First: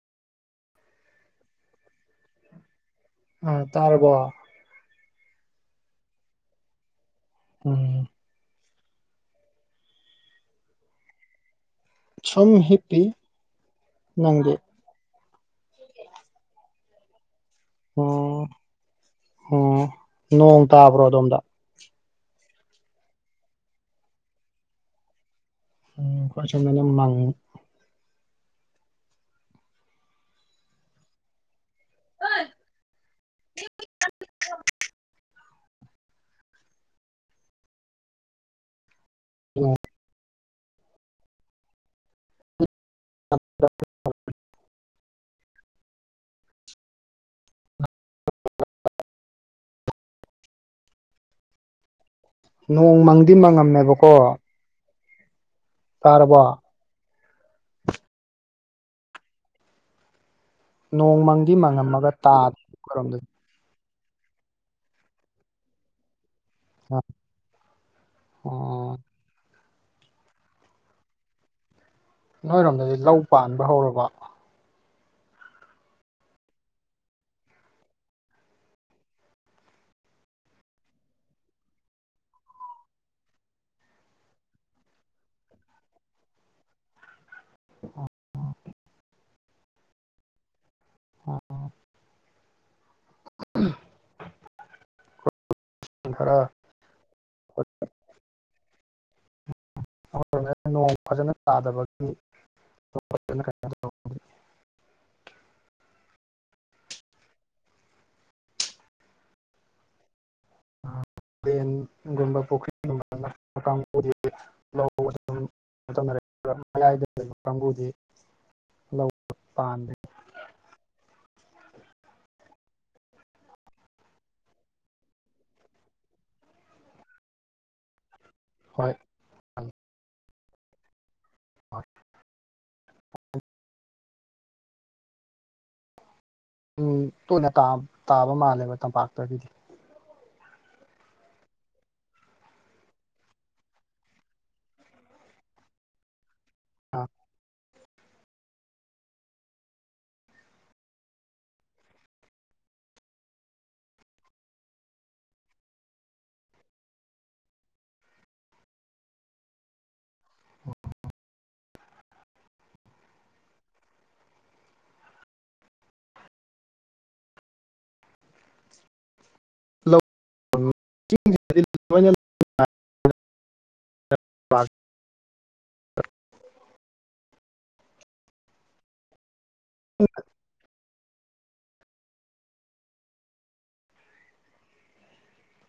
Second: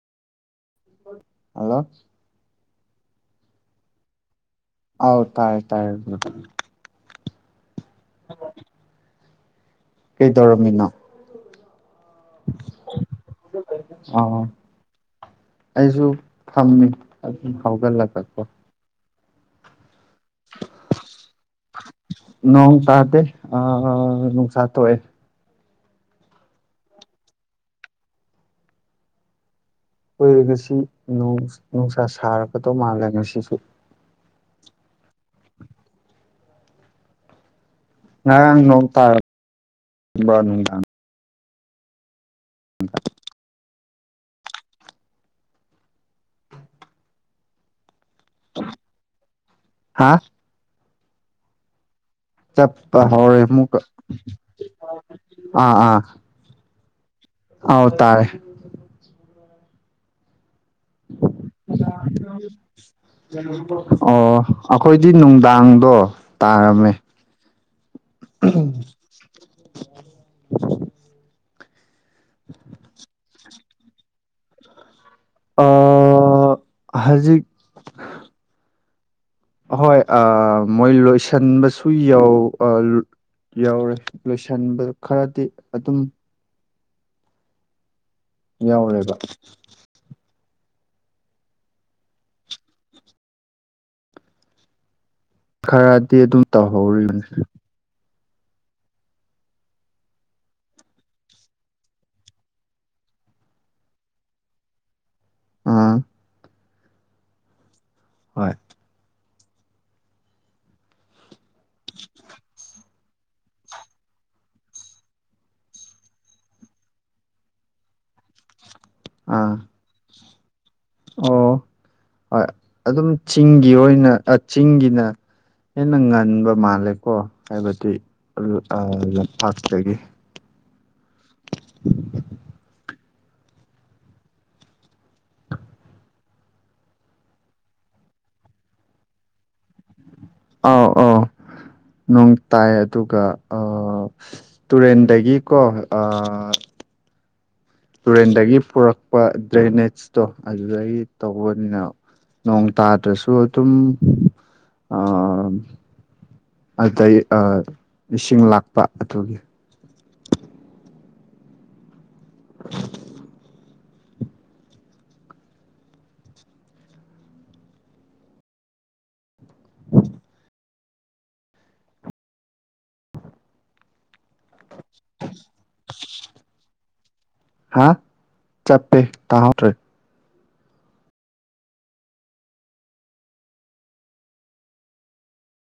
Hello ꯎ ꯇꯥꯔꯔꯕꯣ ꯍꯥꯎ ꯇꯥꯏ ꯇꯥꯏ ꯎꯝ ꯑꯃ ꯀꯩꯗꯧꯔꯝꯃꯤꯅꯣ ꯁꯨꯝ ꯍꯤꯞꯄꯤ ꯑꯥ ꯅꯪꯗꯤ꯫ ꯑꯩꯁꯨ ꯐꯝꯃꯤ ꯑꯗꯨꯝ ꯍꯧꯒꯠꯂꯒꯀꯣ꯫ ꯎꯝ ꯅꯣꯡ ꯇꯥꯕ꯭ꯔꯣ ꯑꯗꯣꯝꯗ꯫ ꯅꯣꯡ ꯇꯥꯗꯦ ꯑ ꯅꯨꯡꯁꯥ ꯊꯣꯛꯣꯛꯑꯦ꯫ ꯈꯣꯏ ꯁꯝꯅꯤꯃꯥꯡꯉꯤ꯫ ꯑꯣꯏꯣꯏꯔꯒꯁꯤ ꯅꯨꯡꯁꯥ ꯁꯥꯔꯛꯀꯗꯧ ꯃꯥꯜꯂꯦ ꯉꯁꯤꯁꯨ꯫ 'unintelligible' ꯉꯔꯡ ꯅꯣꯡ ꯇꯔ꯫ ꯎꯝ 'unintelligible' ꯎꯝ 'unaudible' ꯍꯥꯥ꯫ ꯅꯣꯡ ꯆꯠꯄ ꯃꯪꯗꯤ ꯍꯧꯥꯎꯔꯦ ꯑꯃꯨꯛꯀ꯫ ꯃꯪꯉꯝꯃꯦꯕꯀꯣ ꯑꯥ ꯑꯥ ꯇꯥꯔꯕꯣ ꯍꯥꯎ ꯇꯥꯔꯦ꯫ ꯅꯣꯡꯃꯪꯗꯤ ꯃꯪꯉꯝꯃꯒ ꯇꯥꯗꯔꯣꯝꯗ꯫ ꯑꯣ ꯑꯩꯈꯣꯏꯗꯤ ꯅꯨꯡꯗꯥꯡꯗꯣ ꯇꯥꯔꯝꯃꯦ꯫ ꯑꯣ ꯎ ꯅꯣꯏꯔꯣꯝꯗꯗꯤ ꯂꯧ ꯄꯥꯟꯕ ꯍꯧꯔꯕ꯫ ꯑ ꯍꯧꯖꯤꯛ__ ꯑꯍꯣꯏ ꯃꯣꯏ ꯂꯣꯏꯁꯤꯟꯕꯁꯨ ꯌꯥꯧ ꯑ__ ꯌꯥꯎꯔꯦ ꯂꯣꯏꯁꯤꯟꯕꯗꯨ ꯈꯔꯗꯤ ꯑꯗꯨꯝ__ 'unintelligible' ꯌꯥꯎꯔꯦꯕ꯫ 'unintelligible' 'unintelligible' ꯈꯔꯗꯤ ꯑꯗꯨꯝ ꯇꯧꯍꯧꯔꯤꯕꯅꯤ꯫ ꯅꯣꯡ ꯐꯖꯅ ꯇꯥꯗꯕꯒꯤ꯫ ꯑꯥ꯫ ꯍꯣꯏ꯫ ꯗ꯭ꯔꯦꯟ ꯒꯨꯝꯕ ꯄꯨꯈ꯭ꯔꯤꯒꯨꯝꯕ ꯀꯪꯒꯨꯗꯤ__ ꯑꯗꯥꯏꯗ ꯂꯩꯕ ꯀꯪꯒꯨꯗꯤ꯫ ꯑꯥ꯫ ꯄꯥꯝꯗꯦ꯫ ꯑꯣ ꯍꯣꯏ ꯑꯗꯨꯝ ꯆꯤꯡꯒꯤ ꯑꯣꯏꯅ ꯆꯤꯡꯒꯤꯅ__ ꯍꯦꯟꯅ ꯉꯟꯕ ꯃꯥꯜꯂꯦꯀꯣ ꯍꯣꯏ ꯍꯥꯏꯕꯗꯤꯄꯥꯛꯥꯛꯇꯒꯤ꯫ ꯍꯣꯏ꯫ ꯎ ꯇꯣꯏꯅ ꯇꯥꯕ ꯃꯥꯜꯂꯦꯕ ꯇꯝꯄꯥꯛꯇꯒꯤꯗꯤ꯫ ꯑꯥꯎ ꯑꯥꯎ ꯅꯣꯡ ꯇꯥꯏ ꯑꯗꯨꯒ ꯑ__ ꯇꯨꯔꯦꯟꯗꯒꯤꯀꯣ ꯑꯥ꯫ ꯑꯥ꯫ ꯇꯨꯔꯦꯟꯗꯒꯤ ꯄꯨꯔꯛꯄ ꯗ꯭ꯔꯦꯅꯦꯖꯇꯣ ꯑꯗꯨꯗꯒꯤ ꯇꯧꯕꯅꯤꯅ꯫ ꯅꯣꯡ ꯇꯥꯗ꯭ꯔꯁꯨ ꯑꯗꯨꯝ ꯑ__ ꯑꯗꯨꯗꯩ ꯏꯁꯤꯡ ꯂꯥꯛꯄ ꯑꯗꯨꯒꯤ꯫ 'unintelligible' [inaudible] 'unaudible' [inaudible] ꯍꯥ ꯆꯞꯄꯦ ꯇꯥꯍꯧꯗꯔꯦ ꯎꯝ